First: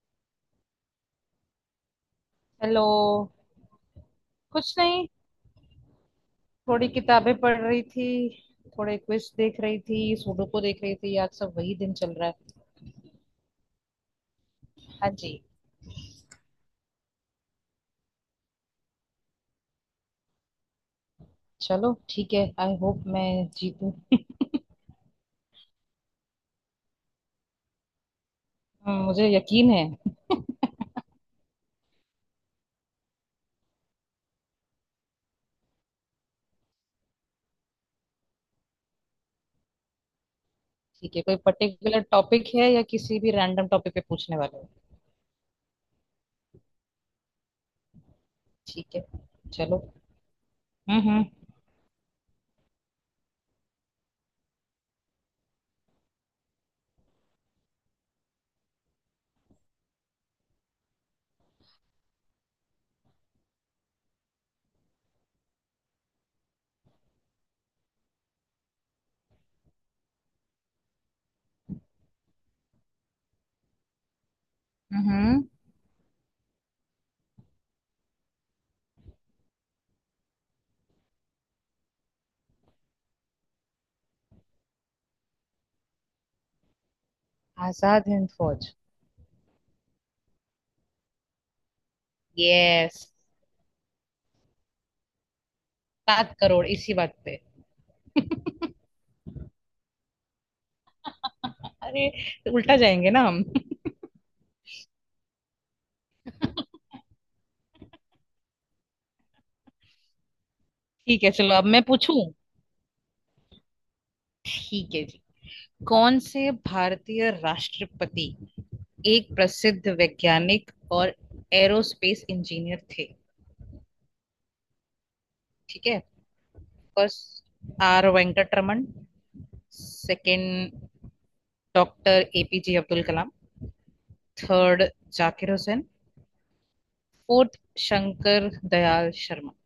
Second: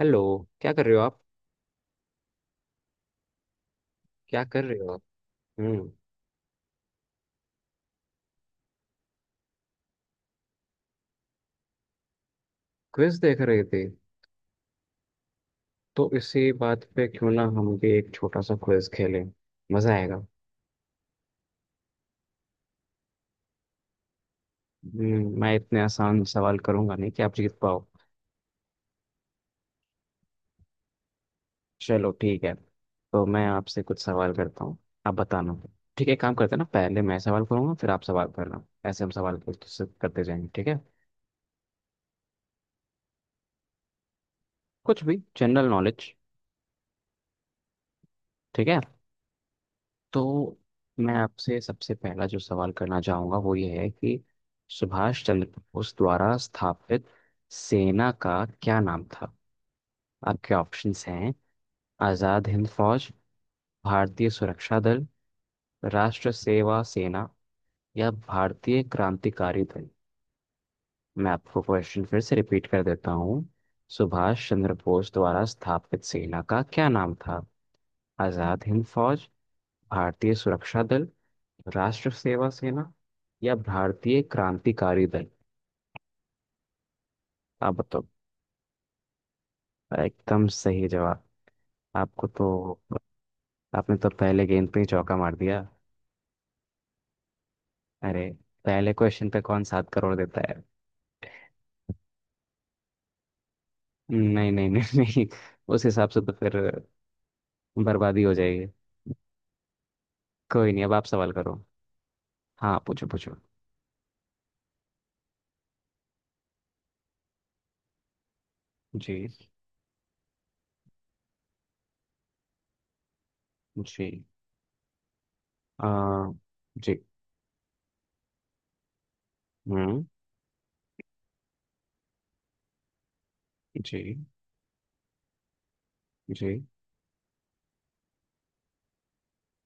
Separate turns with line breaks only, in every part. Hello. क्या कर रहे हो आप?
हेलो।
क्या कर
कुछ
रहे हो आप?
नहीं।
हम्म
थोड़ी किताबें पढ़ रही थी। थोड़े क्विज देख रही थी, सुडोकू देख रही थी, आज सब वही दिन चल रहा है।
क्विज देख रहे थे?
हाँ जी।
तो इसी बात पे क्यों ना हम भी एक छोटा सा क्विज खेलें। मजा आएगा।
चलो ठीक है, आई होप मैं जीतूं।
मैं इतने आसान सवाल करूंगा नहीं कि आप जीत पाओ।
मुझे यकीन है।
चलो ठीक है। तो मैं आपसे कुछ सवाल करता हूँ। आप बताना। ठीक है, एक काम करते हैं ना, पहले मैं सवाल करूंगा, फिर आप सवाल करना। ऐसे हम सवाल करते करते जाएंगे, ठीक है।
ठीक है, कोई पर्टिकुलर टॉपिक है या किसी भी रैंडम टॉपिक पे पूछने वाले हो।
कुछ भी, जनरल नॉलेज। ठीक है।
ठीक है। चलो।
तो
हम्म
मैं
हम्म
आपसे सबसे पहला जो सवाल करना चाहूंगा वो ये है कि सुभाष चंद्र बोस द्वारा स्थापित सेना का क्या नाम था? आपके ऑप्शंस हैं आज़ाद हिंद फौज, भारतीय सुरक्षा दल, राष्ट्र सेवा सेना, या भारतीय क्रांतिकारी दल। मैं आपको क्वेश्चन फिर से रिपीट कर देता हूँ। सुभाष चंद्र बोस
हम्म
द्वारा स्थापित सेना का क्या नाम था? आज़ाद हिंद फौज, भारतीय सुरक्षा दल, राष्ट्र सेवा सेना, या भारतीय क्रांतिकारी दल। आप बताओ।
आजाद हिंद फौज।
एकदम सही जवाब। आपको तो,
यस।
आपने तो पहले गेंद पे ही चौका मार दिया।
7 करोड़ इसी बात पे।
अरे, पहले क्वेश्चन पे कौन 7 करोड़ देता है?
अरे, तो उल्टा जाएंगे ना हम।
नहीं नहीं नहीं नहीं, उस हिसाब से तो फिर बर्बादी हो जाएगी। कोई नहीं, अब आप
ठीक है,
सवाल
चलो
करो।
अब मैं पूछूं।
हाँ, पूछो पूछो।
ठीक है जी। कौन से भारतीय राष्ट्रपति एक
जी।
प्रसिद्ध वैज्ञानिक और एरोस्पेस इंजीनियर थे?
जी।
ठीक है।
आ, जी।
First, R Venkataraman.
हम्म
second, doctor APJ Abdul Kalam.
Ji.
Third, Zakir Hussain.
Ji.
Fourth, Shankar Dayal Sharma.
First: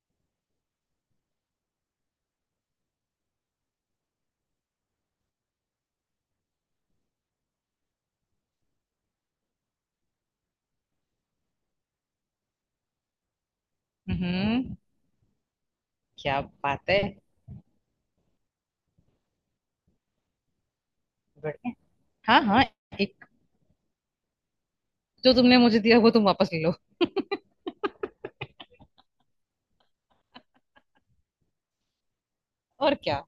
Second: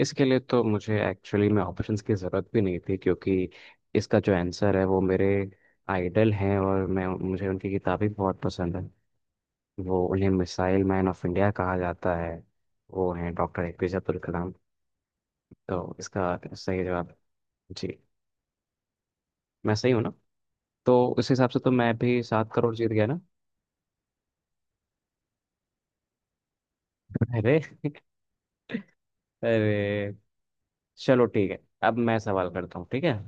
इसके लिए तो मुझे एक्चुअली में ऑप्शंस की ज़रूरत भी नहीं थी, क्योंकि इसका जो आंसर है वो मेरे आइडल हैं, और मैं मुझे उनकी किताबें बहुत पसंद है। वो, उन्हें मिसाइल मैन ऑफ इंडिया कहा जाता है। वो हैं डॉक्टर APJ अब्दुल कलाम।
हम्म।
तो इसका
क्या
सही
बात है।
जवाब। जी। मैं सही हूँ ना? तो उस हिसाब से तो
बढ़िया।
मैं भी
हाँ
सात
हाँ।
करोड़ जीत गया ना।
एक जो तुमने मुझे दिया वो तुम वापस ले लो।
अरे। अरे, चलो ठीक है। अब मैं सवाल करता हूँ,
और
ठीक है।
क्या।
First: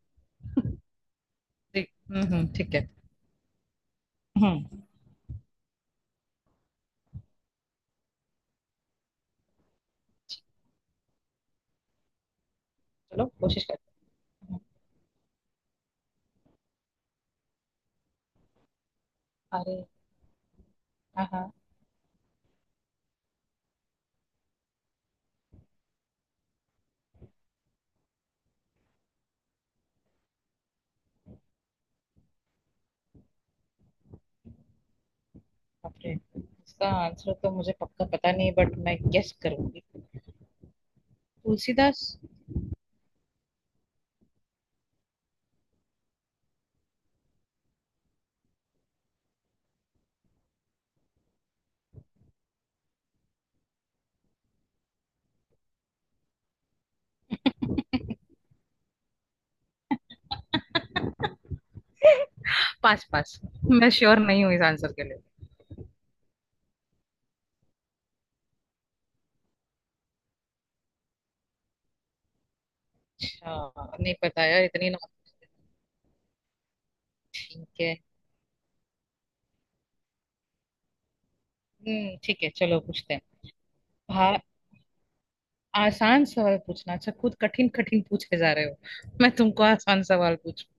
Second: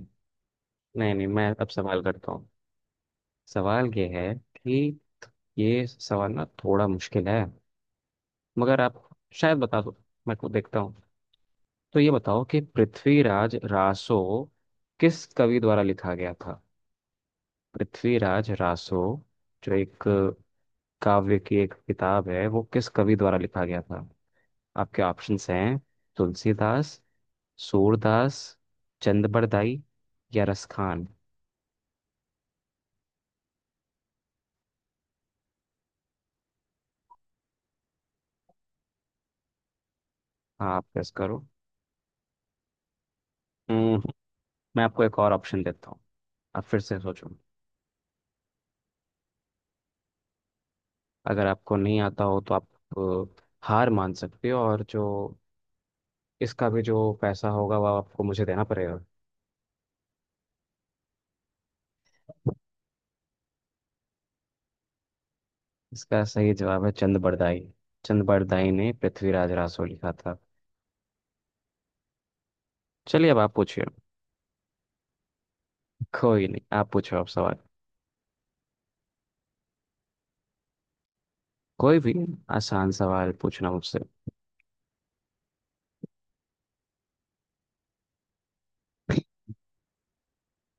नहीं नहीं, मैं अब
ठीक
सवाल करता हूँ।
ठीक है।
सवाल ये है
हम्म
कि, ये सवाल ना थोड़ा मुश्किल है, मगर आप शायद बता दो। मैं को देखता हूँ। तो ये बताओ कि
चलो
पृथ्वीराज
कोशिश करते
रासो
हैं।
किस कवि द्वारा लिखा गया था? पृथ्वीराज रासो, जो
अरे।
एक
हाँ
काव्य
हाँ।
की एक किताब है, वो किस कवि द्वारा लिखा गया था? आपके ऑप्शंस हैं तुलसीदास, सूरदास, चंदबरदाई, या रसखान।
बापरे, इसका आंसर तो मुझे पक्का पता नहीं, बट मैं गेस करूंगी।
हाँ, आप गेस करो।
तुलसीदास।
हम्म, मैं आपको एक और ऑप्शन देता हूँ। आप फिर से सोचो। अगर आपको नहीं आता हो तो आप अ, हार मान सकते हो, और जो इसका भी जो पैसा होगा वह आपको मुझे देना पड़ेगा।
पास पास। मैं श्योर नहीं हूँ इस आंसर के लिए।
इसका सही जवाब है चंद बरदाई। चंद बरदाई ने पृथ्वीराज रासो लिखा था। चलिए अब आप
अच्छा
पूछिए।
नहीं पता यार, इतनी नॉट।
कोई नहीं, आप पूछो, आप सवाल।
ठीक है।
कोई भी।
ठीक है, चलो
आसान
पूछते हैं।
सवाल पूछना मुझसे।
भा आसान सवाल पूछना, अच्छा खुद कठिन कठिन पूछे जा रहे हो, मैं तुमको आसान सवाल पूछूं।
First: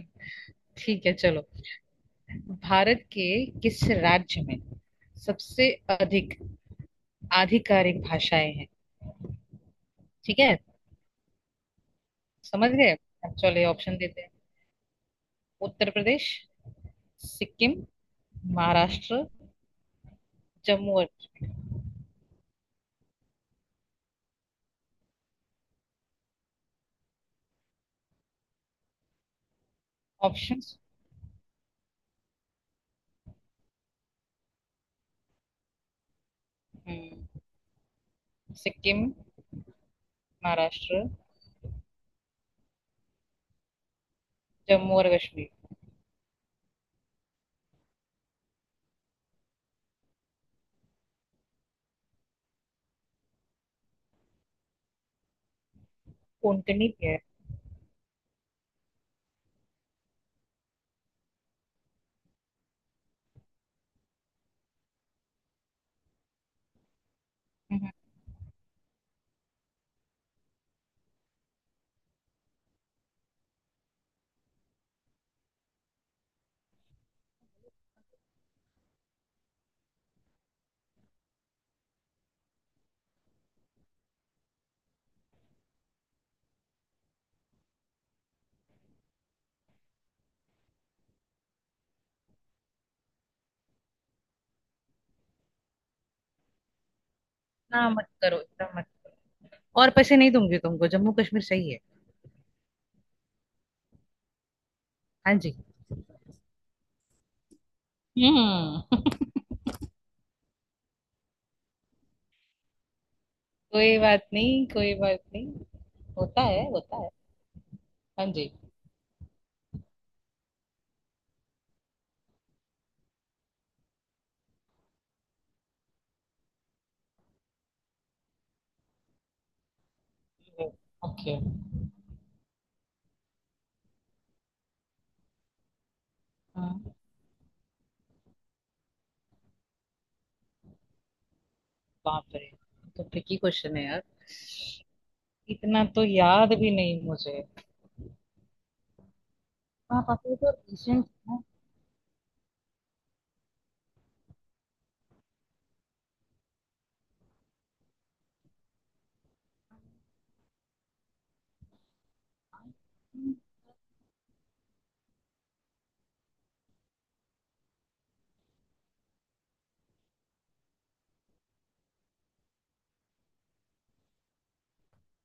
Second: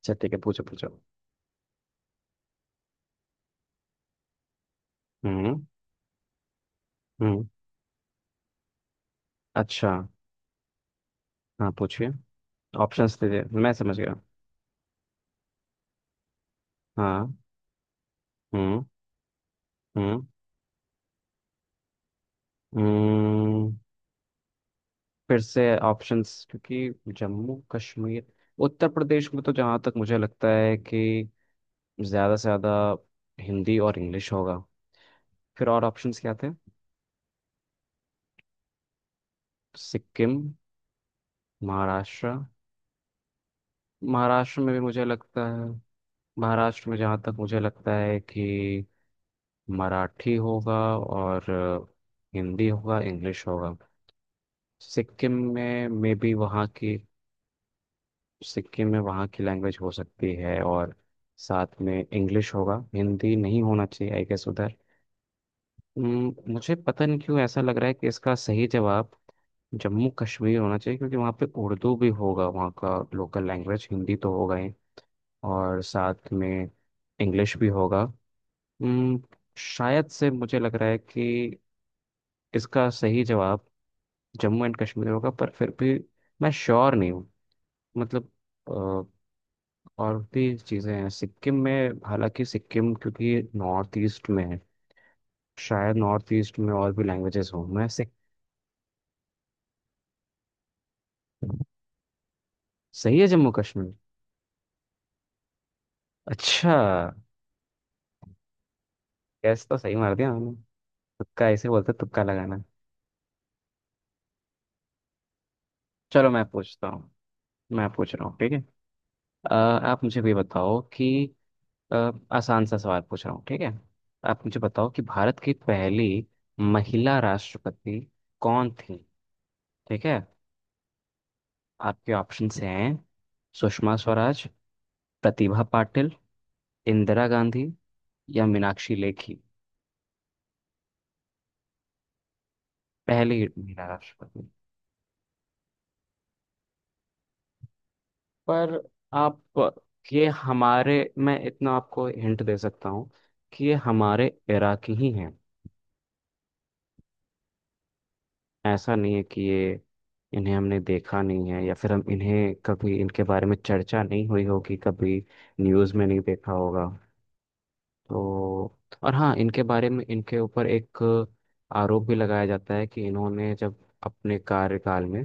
अच्छा ठीक है, पूछो पूछो।
ठीक है, चलो। भारत के किस राज्य में
हम्म
सबसे अधिक
हम्म।
आधिकारिक भाषाएं हैं?
अच्छा।
ठीक है।
हाँ पूछिए।
समझ गए।
ऑप्शंस
अब
दीजिए,
चलो
मैं समझ
ऑप्शन
गया।
देते हैं। उत्तर प्रदेश।
हाँ।
सिक्किम।
हम्म।
महाराष्ट्र।
हम्म।
जम्मू और
हम्म फिर से ऑप्शंस, क्योंकि जम्मू कश्मीर, उत्तर प्रदेश में तो जहाँ तक मुझे लगता है
ऑप्शंस।
कि ज़्यादा से ज़्यादा हिंदी और इंग्लिश होगा। फिर और ऑप्शंस क्या थे?
हम्म। सिक्किम,
सिक्किम।
महाराष्ट्र,
महाराष्ट्र। महाराष्ट्र में भी
जम्मू
मुझे
और
लगता
कश्मीर।
है, महाराष्ट्र में जहाँ तक मुझे लगता है कि मराठी होगा, और हिंदी होगा, इंग्लिश होगा। सिक्किम में मे बी वहाँ
कोंकणी
की,
भी है।
सिक्किम में वहाँ की लैंग्वेज हो सकती है, और साथ में इंग्लिश होगा, हिंदी नहीं होना चाहिए आई गेस उधर। मुझे पता नहीं क्यों ऐसा लग रहा
हम्म,
है कि इसका सही जवाब जम्मू कश्मीर होना चाहिए, क्योंकि वहाँ पे उर्दू भी होगा, वहाँ का लोकल लैंग्वेज हिंदी तो होगा ही, और साथ में इंग्लिश भी होगा। हम्म, शायद से मुझे लग रहा है कि इसका सही जवाब जम्मू एंड कश्मीर होगा, पर फिर भी मैं श्योर नहीं हूँ। मतलब और भी चीज़ें हैं सिक्किम में, हालांकि सिक्किम क्योंकि नॉर्थ ईस्ट में है, शायद नॉर्थ ईस्ट में और भी लैंग्वेजेस हो। मैं
ना मत
सिक।
करो, इतना मत। और पैसे नहीं दूंगी तुमको, जम्मू कश्मीर सही है।
सही है जम्मू कश्मीर।
हाँ जी।
अच्छा।
हम्म।
गैस तो सही मार दिया हमने। तुक्का ऐसे बोलते हैं, तुक्का लगाना।
कोई बात नहीं, कोई बात नहीं।
चलो
होता
मैं
है,
पूछता
होता है।
हूँ। मैं पूछ रहा
हाँ
हूँ,
जी।
ठीक है। आप मुझे भी बताओ कि अ, आसान सा सवाल पूछ रहा हूँ, ठीक है। आप मुझे बताओ कि भारत की पहली महिला राष्ट्रपति कौन थी? ठीक है।
ओके।
आपके ऑप्शंस हैं सुषमा स्वराज, प्रतिभा पाटिल,
हाँ।
इंदिरा गांधी, या मीनाक्षी लेखी।
बाप रे, तो ट्रिकी
पहली
क्वेश्चन है
महिला
यार।
राष्ट्रपति।
इतना तो याद भी नहीं मुझे।
पर आप,
हाँ
ये
पापा, ये तो
हमारे,
रिसेंट है।
मैं इतना आपको हिंट दे सकता हूँ कि ये हमारे इरा की ही हैं। ऐसा नहीं है कि ये, इन्हें हमने देखा नहीं है, या फिर हम इन्हें, कभी इनके बारे में चर्चा नहीं हुई होगी, कभी न्यूज़ में नहीं देखा होगा। तो और हाँ, इनके बारे में, इनके ऊपर एक आरोप भी लगाया जाता है कि इन्होंने जब अपने कार्यकाल में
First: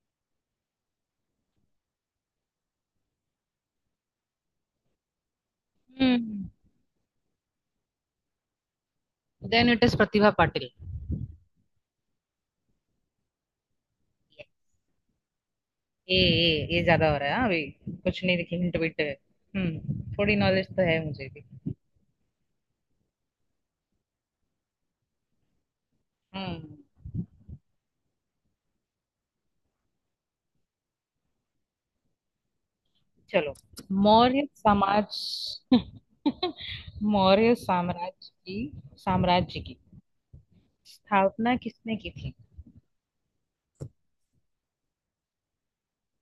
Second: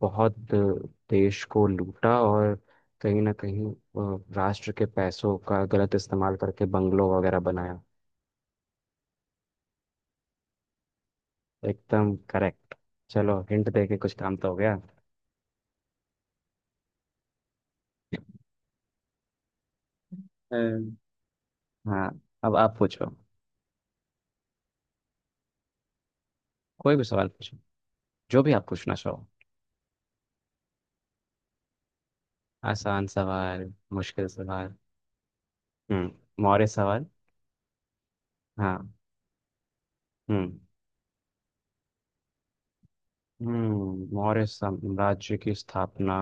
बहुत देश को लूटा, और कहीं ना कहीं राष्ट्र के पैसों का गलत इस्तेमाल
हम्म
करके बंगलों वगैरह बनाया।
Then it is Pratibha Patil.
एकदम करेक्ट। चलो हिंट दे के कुछ काम तो हो गया।
ये ज्यादा हो रहा है, हाँ अभी। कुछ नहीं देखी, हिंट विंट। थोड़ी
अ,
नॉलेज तो है मुझे भी।
हाँ, अब आप पूछो।
हम्म।
कोई भी सवाल पूछो, जो भी आप पूछना चाहो। आसान
चलो,
सवाल, मुश्किल
मौर्य
सवाल।
समाज।
हम्म मौर्य सवाल।
मौर्य साम्राज्य की
हाँ।
साम्राज्य की
हम्म।
स्थापना किसने की थी?
मौर्य साम्राज्य की स्थापना,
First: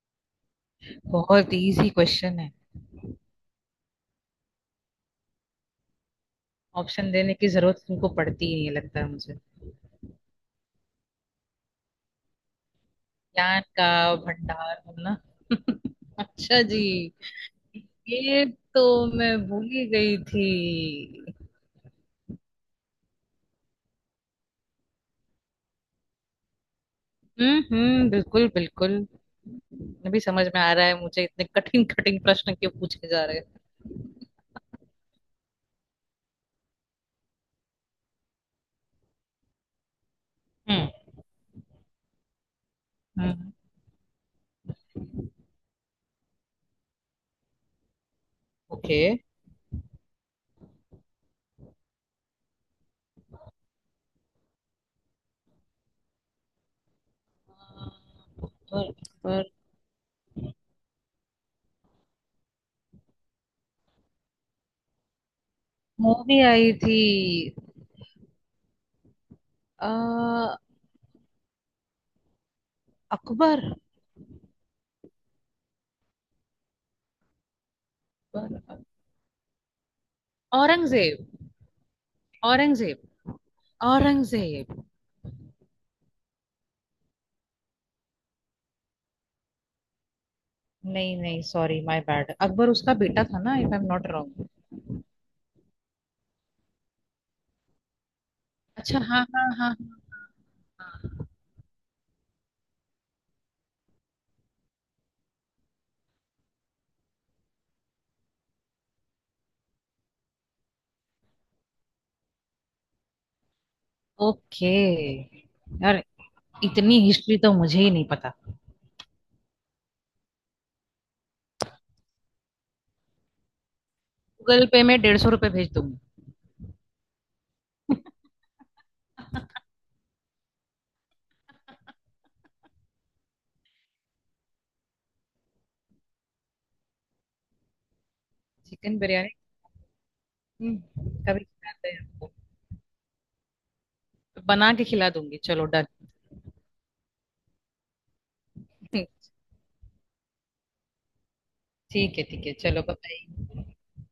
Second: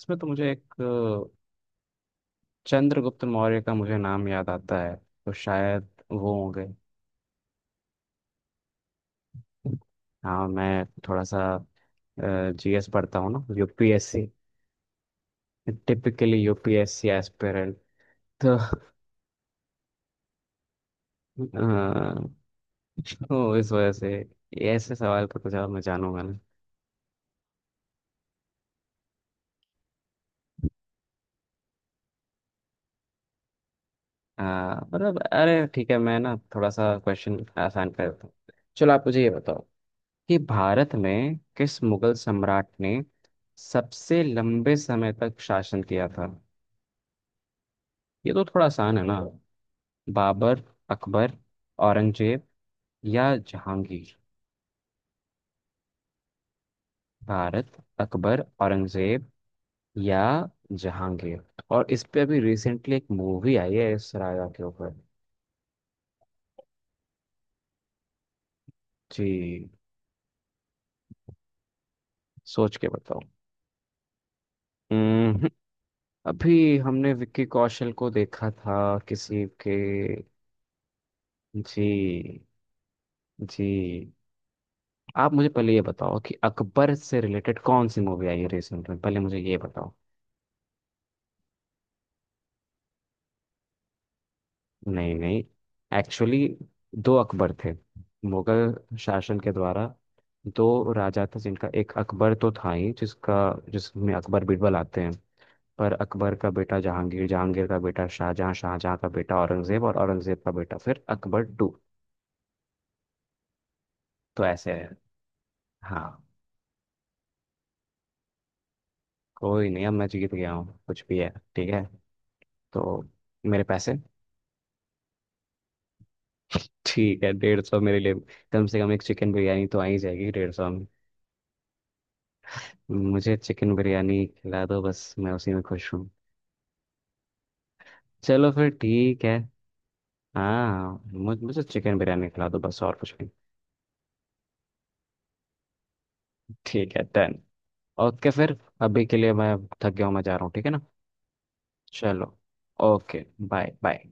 इसमें तो मुझे, एक
बहुत इजी क्वेश्चन है।
चंद्रगुप्त मौर्य का मुझे नाम याद आता है, तो शायद वो हो गए।
ऑप्शन देने की जरूरत तुमको पड़ती ही नहीं लगता है मुझे।
हाँ, मैं थोड़ा सा GS पढ़ता हूँ ना,
ज्ञान का
UPSC।
भंडार है ना।
टिपिकली
अच्छा जी।
UPSC aspirant.
ये
तो अ,
तो मैं भूल ही गई थी।
तो इस वजह से ऐसे सवाल पर कुछ और मैं जानूंगा ना।
हम्म, बिल्कुल बिल्कुल। अभी समझ में आ रहा है मुझे, इतने कठिन कठिन प्रश्न क्यों पूछे जा रहे हैं।
अ, मतलब, अरे ठीक है, मैं ना थोड़ा सा क्वेश्चन आसान कर देता हूँ। चलो आप मुझे ये बताओ कि
हम्म
भारत में किस मुगल सम्राट ने
हम्म।
सबसे लंबे समय तक शासन किया था? ये तो थोड़ा आसान
ओके।
है ना। बाबर, अकबर, औरंगजेब, या जहांगीर। भारत, अकबर,
पर,
औरंगजेब,
पर
या जहांगीर। और इस पे अभी रिसेंटली एक मूवी आई है इस राजा के ऊपर।
मूवी आई थी।
जी।
आ,
सोच के बताओ।
अकबर।
हम्म, अभी हमने विक्की कौशल को देखा
पर-
था किसी के।
औरंगजेब।
जी।
औरंगजेब।
जी।
औरंगजेब।
आप मुझे पहले ये बताओ कि अकबर से रिलेटेड कौन सी मूवी आई है रिसेंट में, पहले मुझे ये बताओ।
नहीं नहीं, सॉरी माय बैड, अकबर उसका बेटा था ना, if I am not wrong.
नहीं नहीं। एक्चुअली दो अकबर थे। मुगल
अच्छा हाँ
शासन
हाँ
के
हाँ।
द्वारा दो राजा थे जिनका, एक अकबर तो था ही, जिसका, जिसमें अकबर बीरबल आते हैं, पर अकबर का बेटा जहांगीर, जहांगीर का बेटा शाहजहां, शाहजहां का बेटा औरंगजेब, और औरंगजेब का बेटा फिर अकबर टू। तो
ओके।
ऐसे है।
यार
हाँ।
इतनी हिस्ट्री तो मुझे ही नहीं पता।
कोई नहीं, अब मैं जीत गया हूँ कुछ भी है। ठीक है। तो मेरे पैसे।
गूगल पे में 150 रुपये भेज दूंगी।
ठीक है, 150 मेरे लिए कम से कम एक चिकन बिरयानी तो आ ही जाएगी। 150, मुझे चिकन बिरयानी खिला दो, बस मैं उसी में खुश हूँ। चलो फिर
चिकन
ठीक
बिरयानी।
है।
हम्म,
हाँ,
कभी
मुझे
खिलाते
चिकन
हैं।
बिरयानी खिला दो बस, और कुछ नहीं।
बना के खिला दूंगी, चलो डन।
ठीक है डन। ओके फिर, अभी के लिए मैं थक गया हूँ, मैं जा रहा हूँ, ठीक है ना।
ठीक है,
चलो।
ठीक है, चलो
ओके
बाय।
Bye bye.